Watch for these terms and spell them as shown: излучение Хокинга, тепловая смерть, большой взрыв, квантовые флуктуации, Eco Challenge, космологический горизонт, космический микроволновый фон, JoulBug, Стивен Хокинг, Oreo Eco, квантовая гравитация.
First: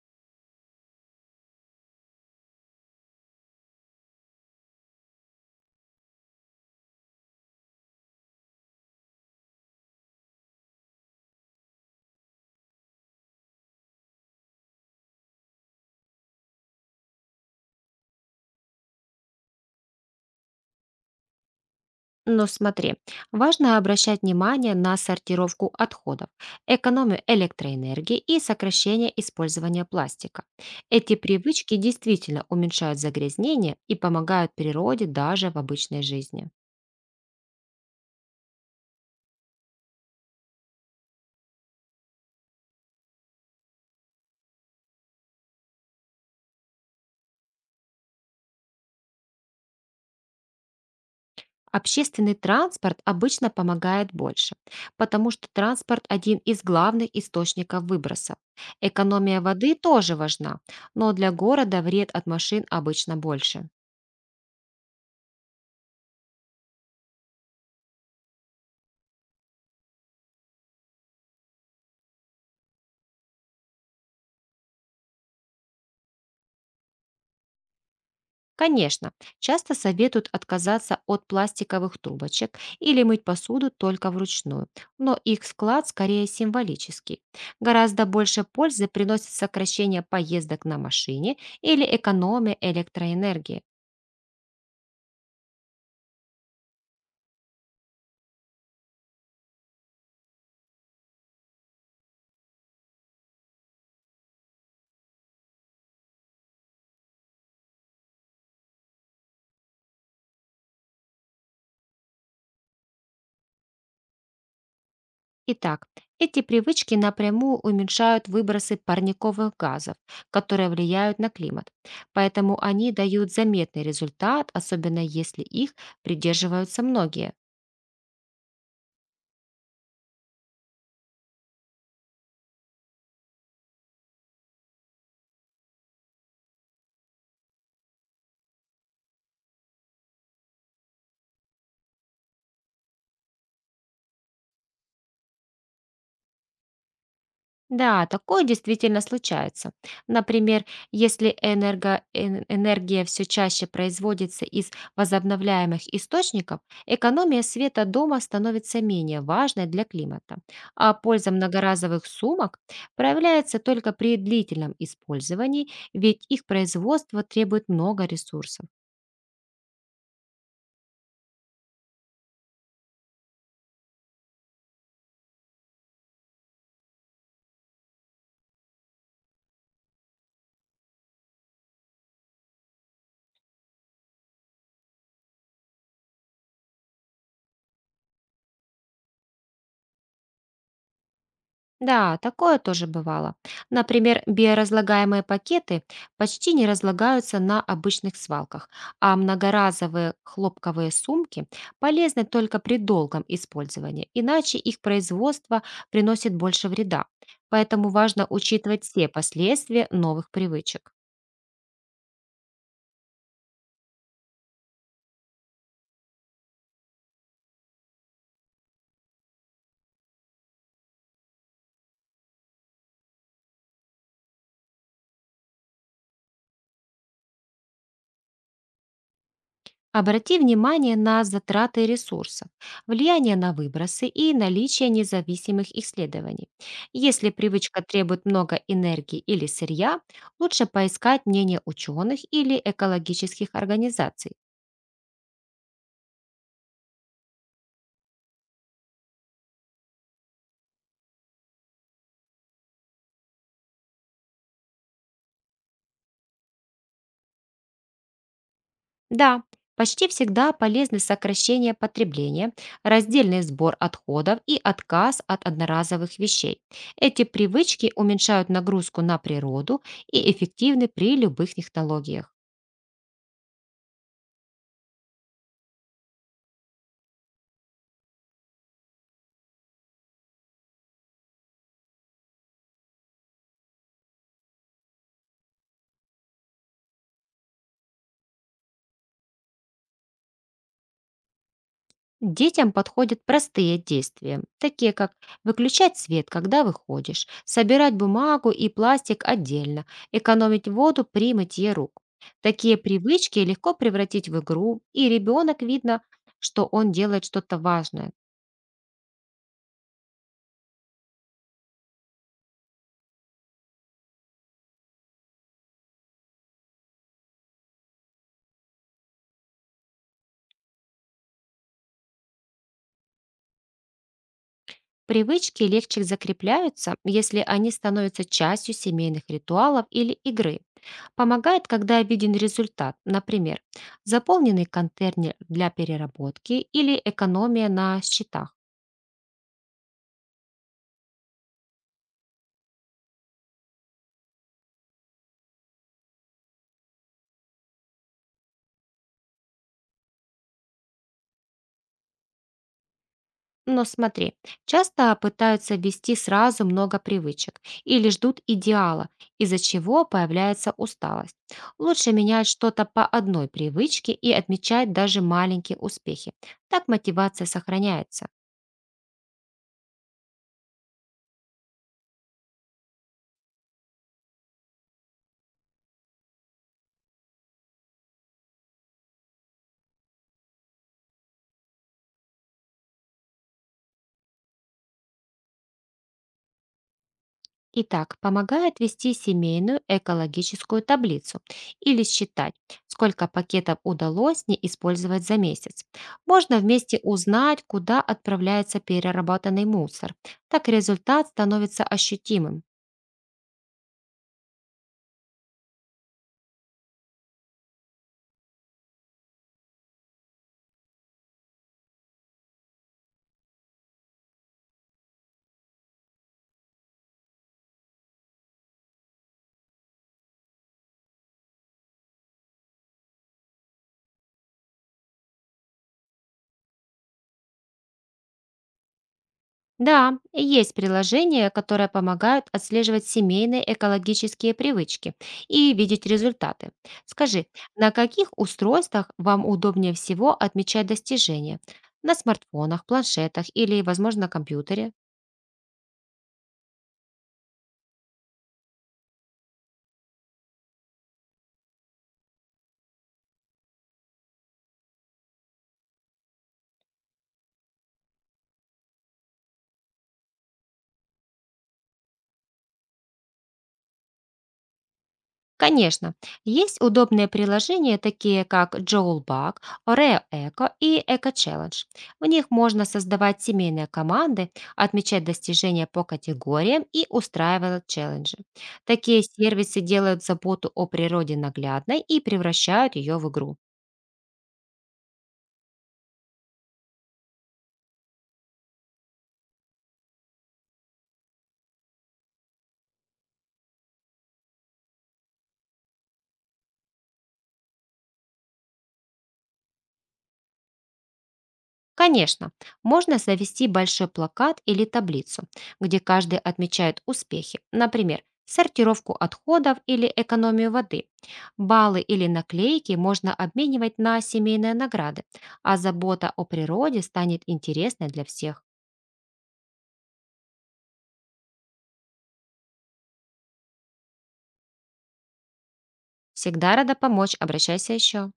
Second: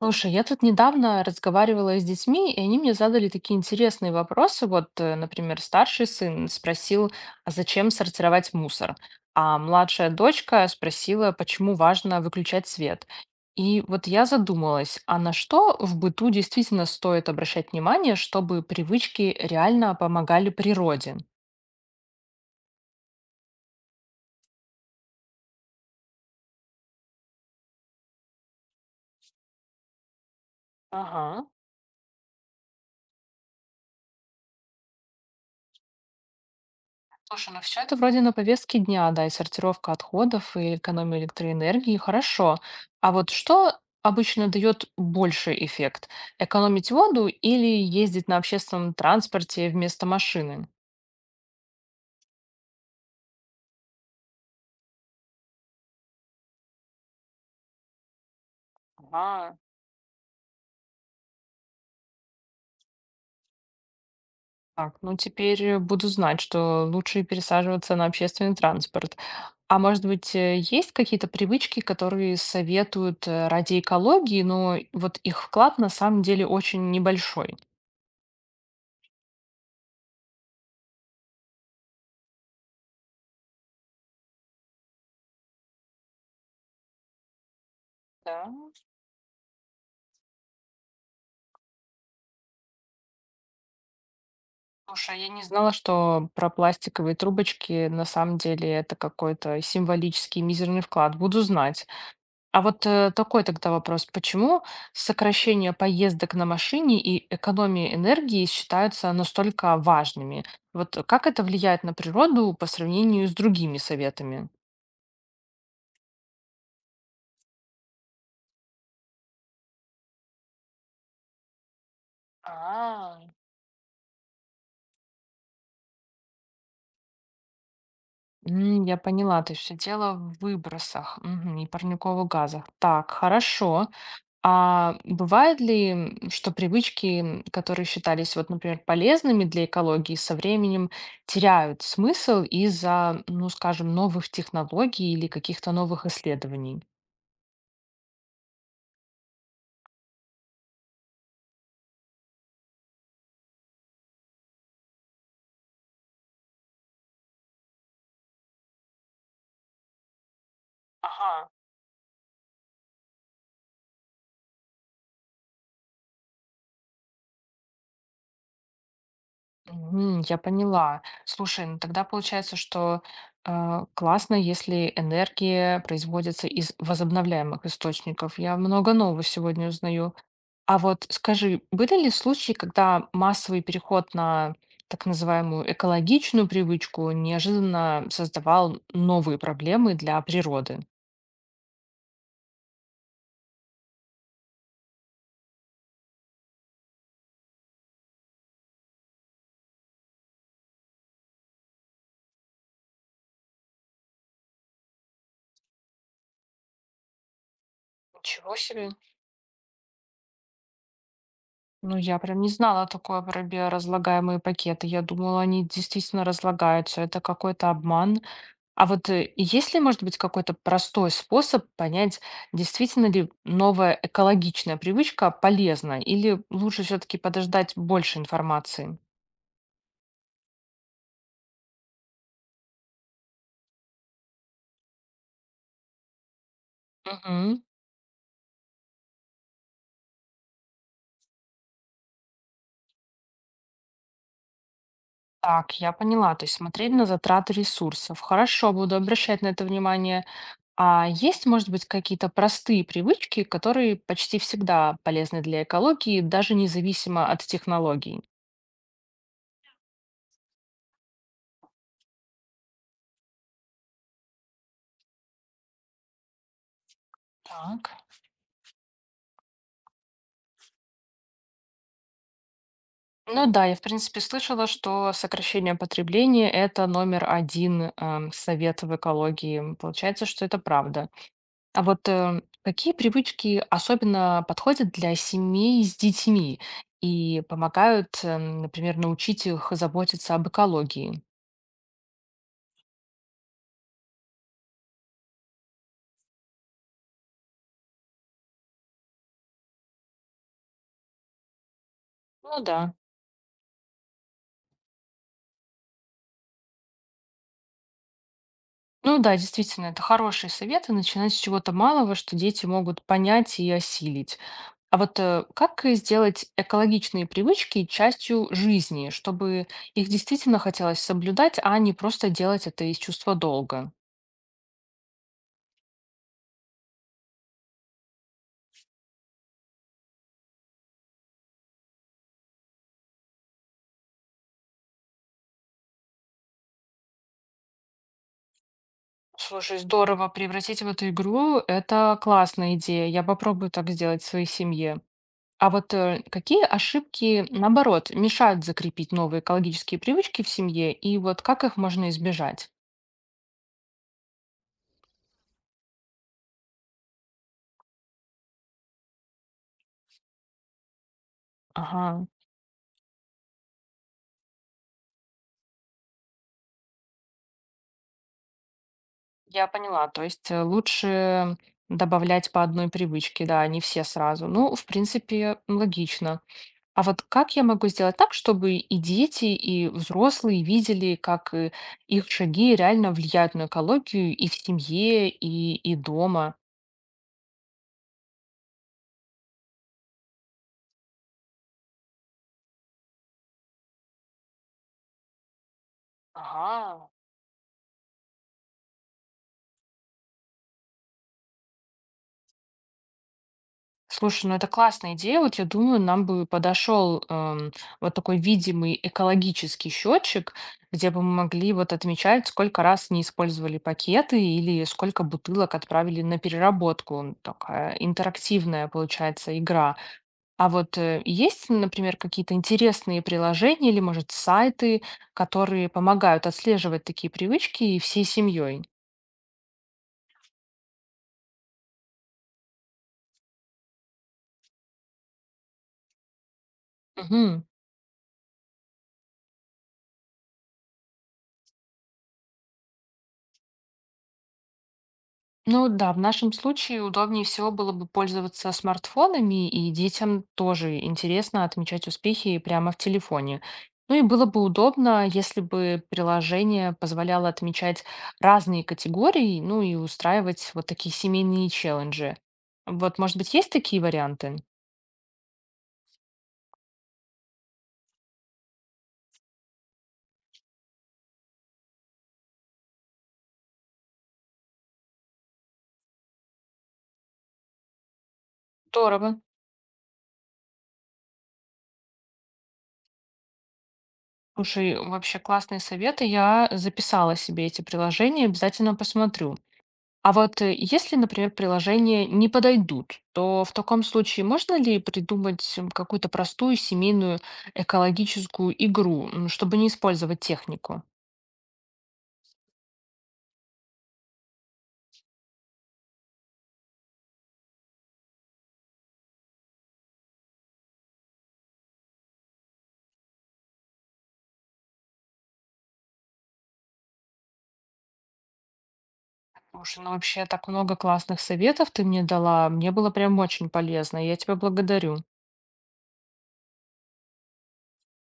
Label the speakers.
Speaker 1: Слушай, я тут недавно разговаривала с детьми, и они мне задали такие интересные вопросы. Например, старший сын спросил, а зачем сортировать мусор? А младшая дочка спросила, почему важно выключать свет. И вот я задумалась, а на что в быту действительно стоит обращать внимание, чтобы привычки реально помогали природе?
Speaker 2: Но смотри, важно обращать внимание на сортировку отходов, экономию электроэнергии и сокращение использования пластика. Эти
Speaker 1: Ага.
Speaker 2: привычки действительно уменьшают загрязнение и помогают природе даже в обычной жизни.
Speaker 1: Слушай, ну все это вроде на повестке дня, да, и сортировка отходов, и экономия электроэнергии, хорошо. А вот что обычно дает больший эффект? Экономить воду или ездить на общественном транспорте вместо машины?
Speaker 2: Общественный транспорт обычно помогает больше, потому что транспорт один из главных источников выбросов. Экономия
Speaker 1: Ага.
Speaker 2: воды тоже важна, но для города вред от машин обычно больше.
Speaker 1: Так, ну теперь буду знать, что лучше пересаживаться на общественный транспорт. А может быть, есть какие-то привычки, которые советуют ради экологии, но вот их вклад на самом деле очень небольшой?
Speaker 2: Конечно, часто советуют отказаться от пластиковых трубочек или мыть посуду только вручную, но их склад скорее символический. Гораздо больше
Speaker 1: Да.
Speaker 2: пользы приносит сокращение поездок на машине или экономия электроэнергии.
Speaker 1: Слушай, я не знала, что про пластиковые трубочки на самом деле это какой-то символический мизерный вклад. Буду знать. А такой тогда вопрос. Почему сокращение поездок на машине и экономия энергии считаются настолько важными? Вот как это влияет на природу по сравнению с другими советами?
Speaker 2: Итак, эти привычки напрямую уменьшают выбросы парниковых газов, которые влияют на климат. Поэтому они
Speaker 1: А,
Speaker 2: дают заметный результат, особенно если их придерживаются многие.
Speaker 1: Я поняла, то есть все дело в выбросах и парниковых газах. Так, хорошо. А бывает ли, что привычки, которые считались, вот, например, полезными для экологии, со временем теряют смысл из-за, ну, скажем, новых технологий или каких-то новых исследований?
Speaker 2: Да, такое действительно случается. Например, если энергия все чаще производится из возобновляемых источников, экономия света дома становится менее важной для климата, а польза
Speaker 1: Ага.
Speaker 2: многоразовых сумок проявляется только при длительном использовании, ведь их производство требует много ресурсов.
Speaker 1: Мгм, я поняла. Слушай, ну тогда получается, что а, классно, если энергия производится из возобновляемых источников. Я много нового сегодня узнаю. А вот скажи, были ли случаи, когда массовый переход на так называемую экологичную привычку неожиданно создавал новые проблемы для природы?
Speaker 2: Да, такое тоже бывало. Например, биоразлагаемые пакеты почти не разлагаются на обычных свалках, а многоразовые хлопковые сумки полезны только при долгом использовании, иначе их производство приносит больше вреда. Поэтому важно
Speaker 1: Ничего
Speaker 2: учитывать
Speaker 1: себе.
Speaker 2: все последствия новых привычек.
Speaker 1: Ну, я прям не знала такое про биоразлагаемые пакеты. Я думала, они действительно разлагаются. Это какой-то обман. А есть ли, может быть, какой-то простой способ понять, действительно ли новая экологичная привычка полезна, или лучше все-таки подождать больше информации?
Speaker 2: Обрати внимание на затраты ресурсов, влияние на выбросы и наличие независимых исследований. Если
Speaker 1: Мгм.
Speaker 2: привычка требует много энергии или сырья, лучше поискать мнение ученых или экологических организаций.
Speaker 1: Так, я поняла. То есть смотреть на затраты ресурсов. Хорошо, буду обращать на это внимание. А есть, может быть, какие-то простые привычки, которые почти всегда полезны для экологии, даже независимо от технологий?
Speaker 2: Да, почти всегда полезны сокращение потребления, раздельный сбор отходов и отказ от одноразовых вещей. Эти
Speaker 1: Так,
Speaker 2: привычки уменьшают нагрузку на природу и эффективны при любых технологиях.
Speaker 1: ну да, я, в принципе, слышала, что сокращение потребления– это номер один, совет в экологии. Получается, что это правда. А какие привычки особенно подходят для семей с детьми и помогают, например, научить их заботиться об экологии?
Speaker 2: Детям подходят простые действия, такие как выключать свет, когда выходишь, собирать бумагу и пластик отдельно, экономить воду при мытье рук.
Speaker 1: Ну
Speaker 2: Такие
Speaker 1: да.
Speaker 2: привычки легко превратить в игру, и ребенок видно, что он делает что-то важное.
Speaker 1: Ну да, действительно, это хорошие советы, начинать с чего-то малого, что дети могут понять и осилить. А сделать экологичные привычки частью жизни, чтобы их действительно хотелось соблюдать, а не просто делать это из чувства долга?
Speaker 2: Привычки легче закрепляются, если они становятся частью семейных ритуалов или игры. Помогает, когда виден результат, например, заполненный контейнер для переработки или экономия на счетах.
Speaker 1: Слушай, здорово. Превратить в эту игру- это классная идея. Я попробую так сделать в своей семье. А какие ошибки, наоборот, мешают закрепить новые экологические привычки в семье, и вот как их можно избежать?
Speaker 2: Но смотри, часто пытаются ввести сразу много привычек или ждут идеала, из-за чего появляется усталость.
Speaker 1: Ага,
Speaker 2: Лучше менять что-то по одной привычке и отмечать даже маленькие успехи. Так мотивация сохраняется.
Speaker 1: я поняла. То есть лучше добавлять по одной привычке, да, не все сразу. Ну, в принципе, логично. А вот как я могу сделать так, чтобы и дети, и взрослые видели, как их шаги реально влияют на экологию и в семье, и дома?
Speaker 2: Итак, помогает вести семейную экологическую таблицу или считать, сколько пакетов удалось не использовать за месяц. Можно вместе
Speaker 1: Ага,
Speaker 2: узнать, куда отправляется переработанный мусор. Так результат становится ощутимым.
Speaker 1: слушай, ну это классная идея. Вот я думаю, нам бы подошел вот такой видимый экологический счетчик, где бы мы могли вот отмечать, сколько раз не использовали пакеты или сколько бутылок отправили на переработку. Такая интерактивная получается игра. А есть, например, какие-то интересные приложения или, может, сайты, которые помогают отслеживать такие привычки и всей семьей?
Speaker 2: Да, и есть приложения, которые помогают отслеживать семейные экологические привычки и видеть результаты. Скажи,
Speaker 1: Мгм.
Speaker 2: на каких устройствах вам удобнее всего отмечать достижения? На смартфонах, планшетах или, возможно, на компьютере?
Speaker 1: Ну да, в нашем случае удобнее всего было бы пользоваться смартфонами, и детям тоже интересно отмечать успехи прямо в телефоне. Ну и было бы удобно, если бы приложение позволяло отмечать разные категории, ну и устраивать вот такие семейные челленджи. Вот, может быть, есть такие варианты?
Speaker 2: Конечно, есть удобные приложения, такие как JoulBug, Oreo Eco и Eco Challenge. В них можно создавать семейные команды, отмечать достижения по категориям и устраивать челленджи. Такие
Speaker 1: Здорово.
Speaker 2: сервисы делают заботу о природе наглядной и превращают ее в игру.
Speaker 1: Слушай, вообще классные советы. Я записала себе эти приложения, обязательно посмотрю. А если, например, приложения не подойдут, то в таком случае можно ли придумать какую-то простую семейную экологическую игру, чтобы не использовать технику?
Speaker 2: Конечно, можно завести большой плакат или таблицу, где каждый отмечает успехи, например, сортировку отходов или экономию воды. Баллы или наклейки можно обменивать на семейные награды, а забота о природе станет интересной для всех.
Speaker 1: Слушай, ну вообще так много классных советов ты мне дала. Мне было прям очень полезно. Я тебя благодарю.
Speaker 2: Всегда рада помочь, обращайся еще.